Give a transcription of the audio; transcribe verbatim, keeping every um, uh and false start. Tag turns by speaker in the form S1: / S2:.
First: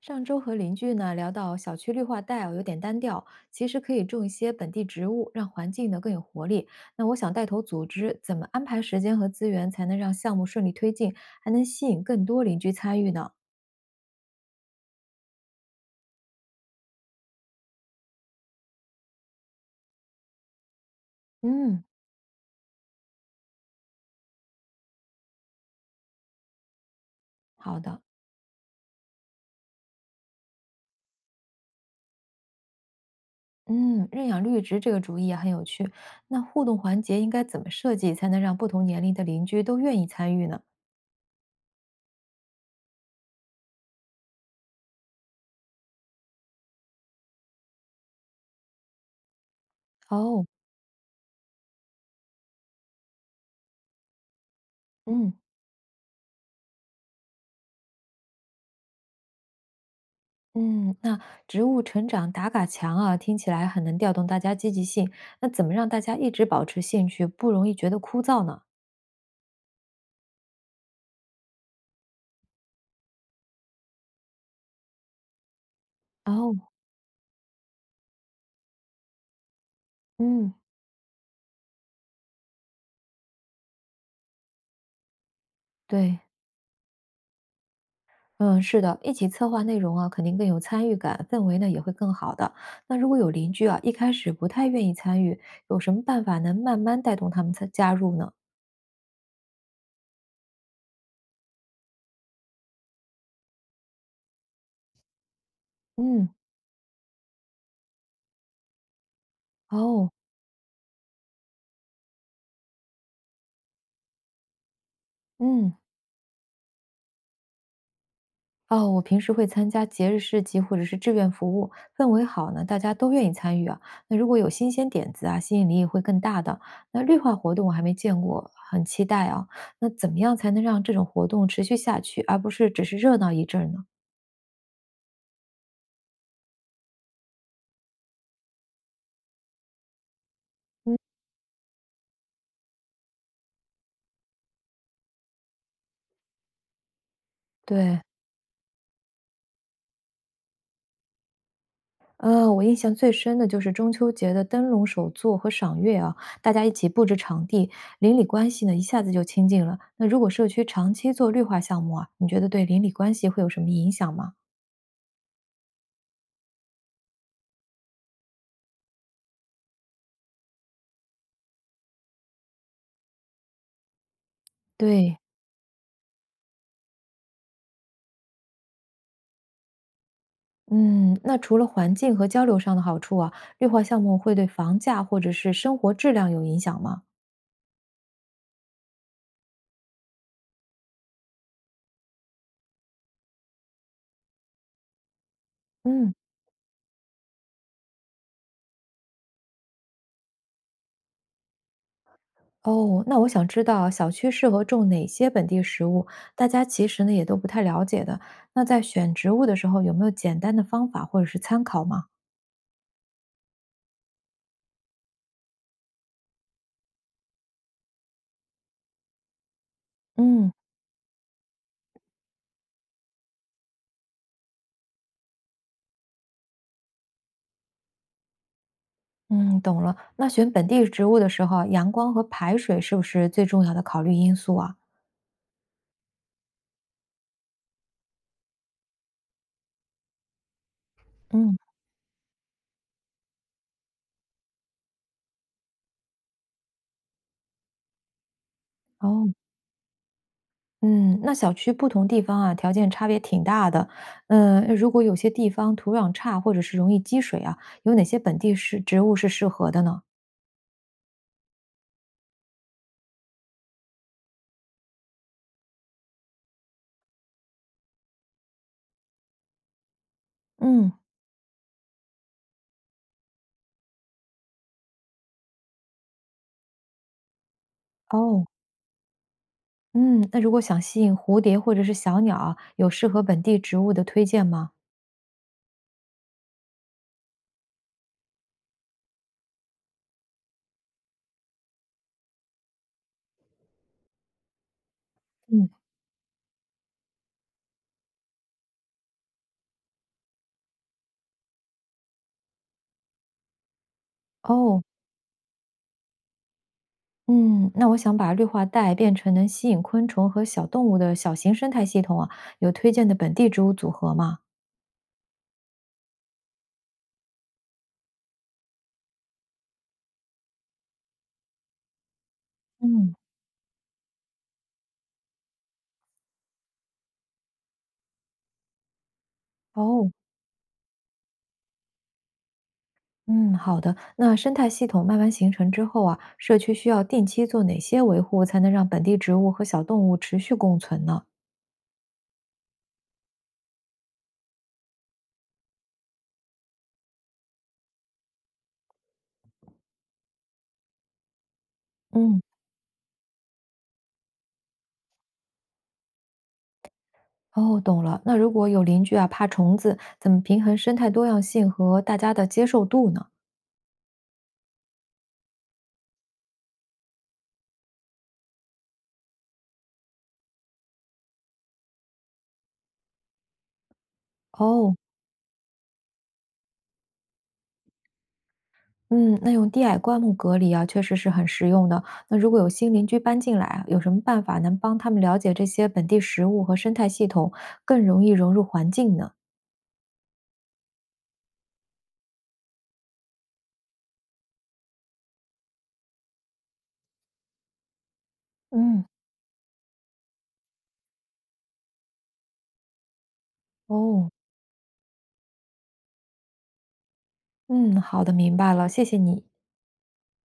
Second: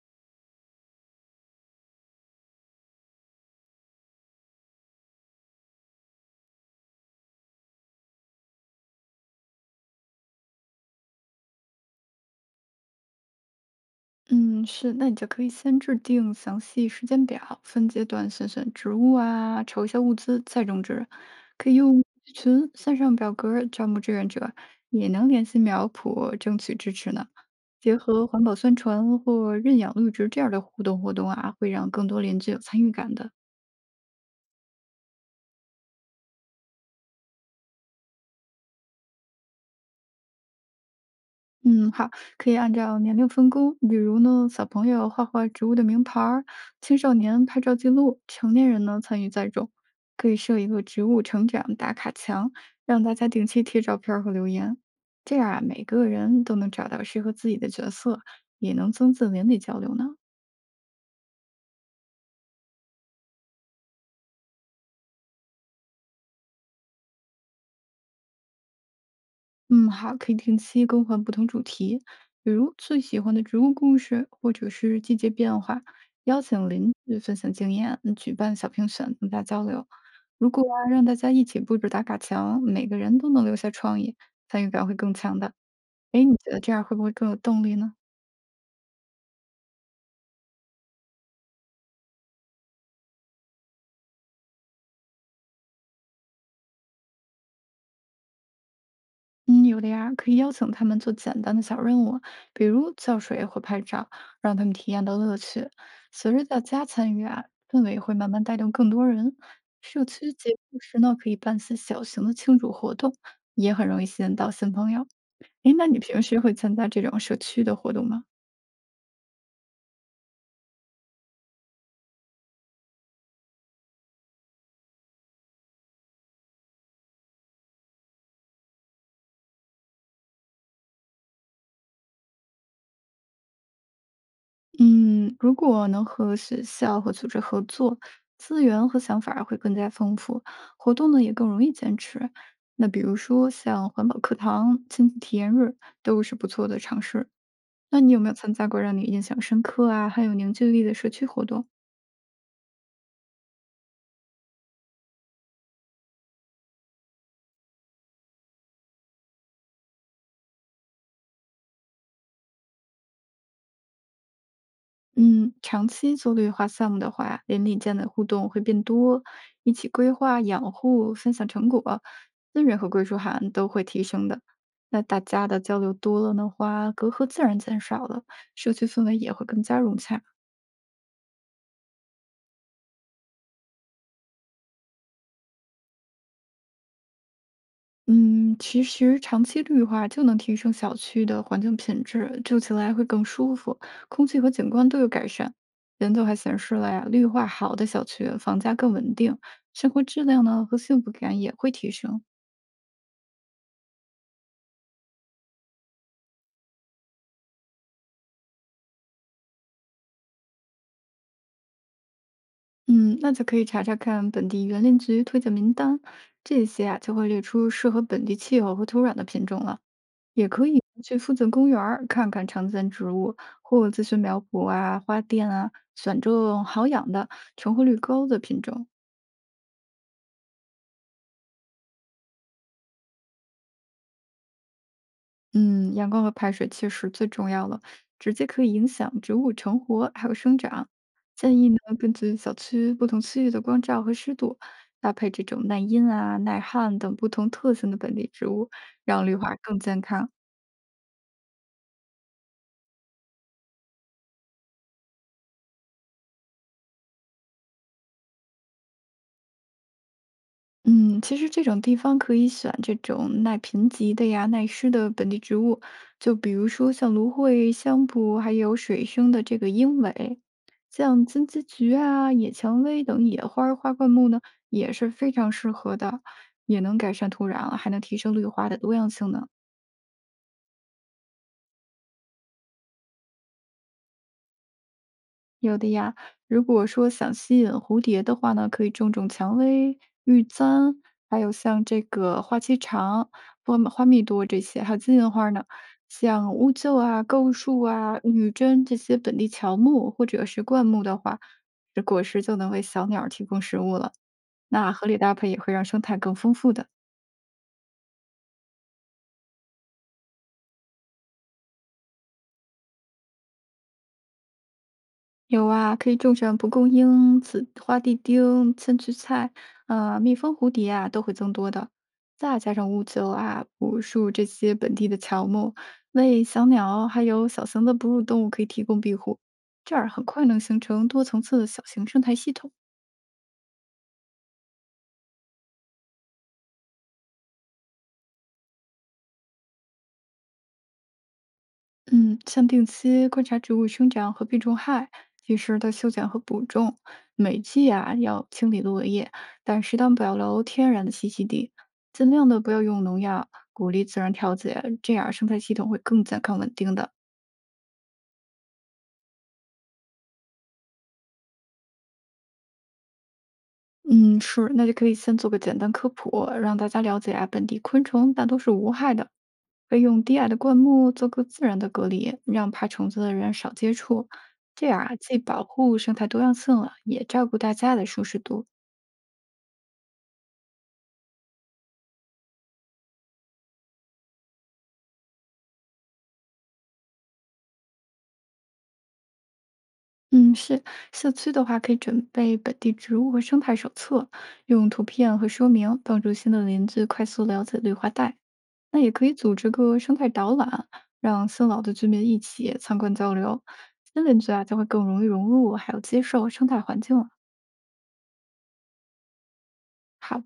S1: 上周和邻居呢聊到小区绿化带哦有点单调，其实可以种一些本地植物，让环境呢更有活力。那我想带头组织，怎么安排时间和资源才能让项目顺利推进，还能吸引更多邻居参与呢？
S2: 嗯，是，那你就可以先制定详细时间表，分阶段选选植物啊，筹一下物资，再种植。可以
S1: 嗯，
S2: 用群、算上表格儿招募志愿者，也能联系苗圃争取支持呢。
S1: 好
S2: 结
S1: 的，
S2: 合环保宣传或认养绿植这样的互动活动啊，会让更多邻居有参与感的。
S1: 嗯，认养绿植这个主意也很有趣。那互动环节应该怎么设计，才能让不同年龄的邻居都愿意参与呢？
S2: 嗯，好，可以按照年龄分工，比如呢，小朋友画画植物的名牌儿，青少年拍照记录，成年人呢参与栽种，可以
S1: 哦，
S2: 设一个植物成长打卡墙，让大家定期贴照片儿和留言，
S1: 嗯。
S2: 这样啊，每个人都能找到适合自己的角色，也能增进邻里交流呢。
S1: 嗯，那植物成长打卡墙啊，听起来很能调动大家积极性。那怎么让大家一直保持兴趣，不容易觉得枯燥呢？
S2: 嗯，好，可以定期更换不同主题，比如最喜欢的植物故事，或者是季节变化，邀
S1: 哦，
S2: 请邻居分享经验，举办小评选，增加交流。如
S1: 嗯，
S2: 果啊让大家一起布置打卡墙，每个人都能留下创意，参与感会更强的。
S1: 对，
S2: 哎，你觉得这样会不会更有动力呢？
S1: 嗯，是的，一起策划内容啊，肯定更有参与感，氛围呢也会更好的。那如果有邻居啊，一开始不太愿意参与，有什么办法能慢慢带动他们参加入呢？
S2: 嗯，有的呀，可以邀请他们做简单的小任务，比如浇水或拍照，让他们体验到乐趣。
S1: 嗯，
S2: 随着大家参与啊，氛围会慢慢带动更多人。社
S1: 哦，
S2: 区节目时呢，可以办些小型的庆祝活动，也很容易吸引到新朋友。
S1: 嗯。
S2: 诶，那你平时会参加这种社区的活动吗？
S1: 哦，我平时会参加节日市集或者是志愿服务，氛围好呢，大家都愿意参与啊。那如果有新鲜点子啊，吸引力也会更大的。那绿化活动我还没见过，很期待啊。那怎么样才能让这种活动持续下去，而不是只是热闹一阵儿呢？
S2: 嗯，如果能和学校和组织合作，资源和想法儿会更加丰富，活
S1: 嗯，
S2: 动呢也更容易坚持。那比如说像环保课堂、亲子体验日，都是不错的尝试。
S1: 对，
S2: 那你有没有参加过让你印象深刻啊，很有凝聚力的社区活动？
S1: 呃，我印象最深的就是中秋节的灯笼手作和赏月啊，大家一起布置场地，邻里关系呢一下子就亲近了。那如果社区长期做绿化项目啊，你觉得对邻里关系会有什么影响吗？
S2: 嗯，长期做绿化项目的话，邻里间的互动会变多，一起规划、养护、分享成果，资源和归属感都会提升的。那
S1: 对，
S2: 大家的交流多了的话，隔阂自然减少了，社区氛围也会更加融洽。
S1: 嗯，那除了环境和交流上的好处啊，绿化项目会对房价或者是生活质量有影响吗？
S2: 嗯，其实长期绿化就能提升小区的环境品质，住起来会更舒服，空气和景观都有改善。
S1: 嗯，
S2: 研究还显示了呀，绿化好的小区房价更稳定，生活质量呢和幸福感也会提升。
S1: 哦，那我想知道小区适合种哪些本地植物，大家其实呢也都不太了解的。那在选植物的时候，有没有简单的方法或者是参考吗？
S2: 嗯，那就可以查查看本地园林局推荐名单，这些啊就会列出适合本地气候和土壤的品种了。也
S1: 嗯
S2: 可以去附近公园儿看看常见植物，或咨询苗圃啊、花店啊，选种好养的、成活率高的品种。
S1: 嗯，懂了。那选本地植物的时候啊阳光和排水是不是最重要的考虑因素啊？
S2: 嗯，阳光和排水确实最重要了，直接可以影响植物成活还有生长。
S1: 嗯，
S2: 建议呢，根据小区不同区域的光照和湿度，搭配这种耐阴啊、耐旱等不同特性的本地植物，让
S1: 哦。
S2: 绿化更健康。
S1: 嗯，那小区不同地方啊，条件差别挺大的。嗯，如果有些地方土壤差，或者是容易积水啊，有哪些本地是植物是适合的呢？
S2: 嗯，其实这种地方可以选这种耐贫瘠的呀、耐湿的本地植物，就比如说像芦荟、香蒲，还有水生的这个鹰尾，
S1: 嗯，
S2: 像金丝菊啊、野蔷薇等野花儿花灌木呢，也是非常适合的，也能改善土壤，还能提升
S1: 哦，
S2: 绿化的多样性呢。
S1: 嗯，那如果想吸引蝴蝶或者是小鸟啊有适合本地植物的推荐吗？
S2: 有的呀，如果说想吸引蝴蝶的话呢，可以种种蔷薇、玉簪，还有像这个花期长、花花蜜多这些，还有金银花呢，
S1: 嗯，
S2: 像乌桕啊、构树啊、女贞这些本地乔木或者是灌木的话，这果实就能为小鸟儿提供食物了。
S1: 哦，
S2: 那合理搭配也会让生态更丰富的。
S1: 嗯，那我想把绿化带变成能吸引昆虫和小动物的小型生态系统啊，有推荐的本地植物组合吗？
S2: 有啊，可以种上蒲公英、紫花地丁、千屈菜，呃，蜜蜂、蝴蝶啊都会增多的。再加上乌
S1: 嗯，
S2: 桕啊、柏树这些本地的乔木，为小鸟还有小型的哺乳动物可以提供庇护，这儿
S1: 哦，
S2: 很快能形成多层次的小型生态系统。
S1: 嗯，好的。那生态系统慢慢形成之后啊，社区需要定期做哪些维护，才能让本地植物和小动物持续共存呢？
S2: 嗯，像定期观察植物生长和病虫害，及时的修剪和补种，每季啊要清理落叶，但适当保留天然的栖息地，尽
S1: 嗯，
S2: 量的不要用农药，鼓励自然调节，这样生态系统会更健康稳定的。
S1: 哦，懂了。那如果有邻居啊怕虫子，怎么平衡生态多样性和大家的接受度呢？
S2: 嗯，是，那就可以先做个简单科普，让大家了解啊本地昆虫大都是无害的，可以用低矮的灌木做个自然的隔离，让怕虫子的人少接触。这
S1: 哦，
S2: 样啊，既保护生态多样性了，也照顾大家的舒适度。
S1: 嗯，那用低矮灌木隔离啊，确实是很实用的。那如果有新邻居搬进来啊，有什么办法能帮他们了解这些本地食物和生态系统，更容易融入环境呢？
S2: 嗯，是社区的话，可以准备本地植物和生态手册，用图片和说明帮助新的邻居快速了解绿化带。那
S1: 嗯，
S2: 也可以组织个生态导览，让新老的居民一起参观交流，新
S1: 哦，
S2: 邻居啊就会更容易融入，还有接受生态环境了。
S1: 嗯，好的，明白了，谢谢你。
S2: 好。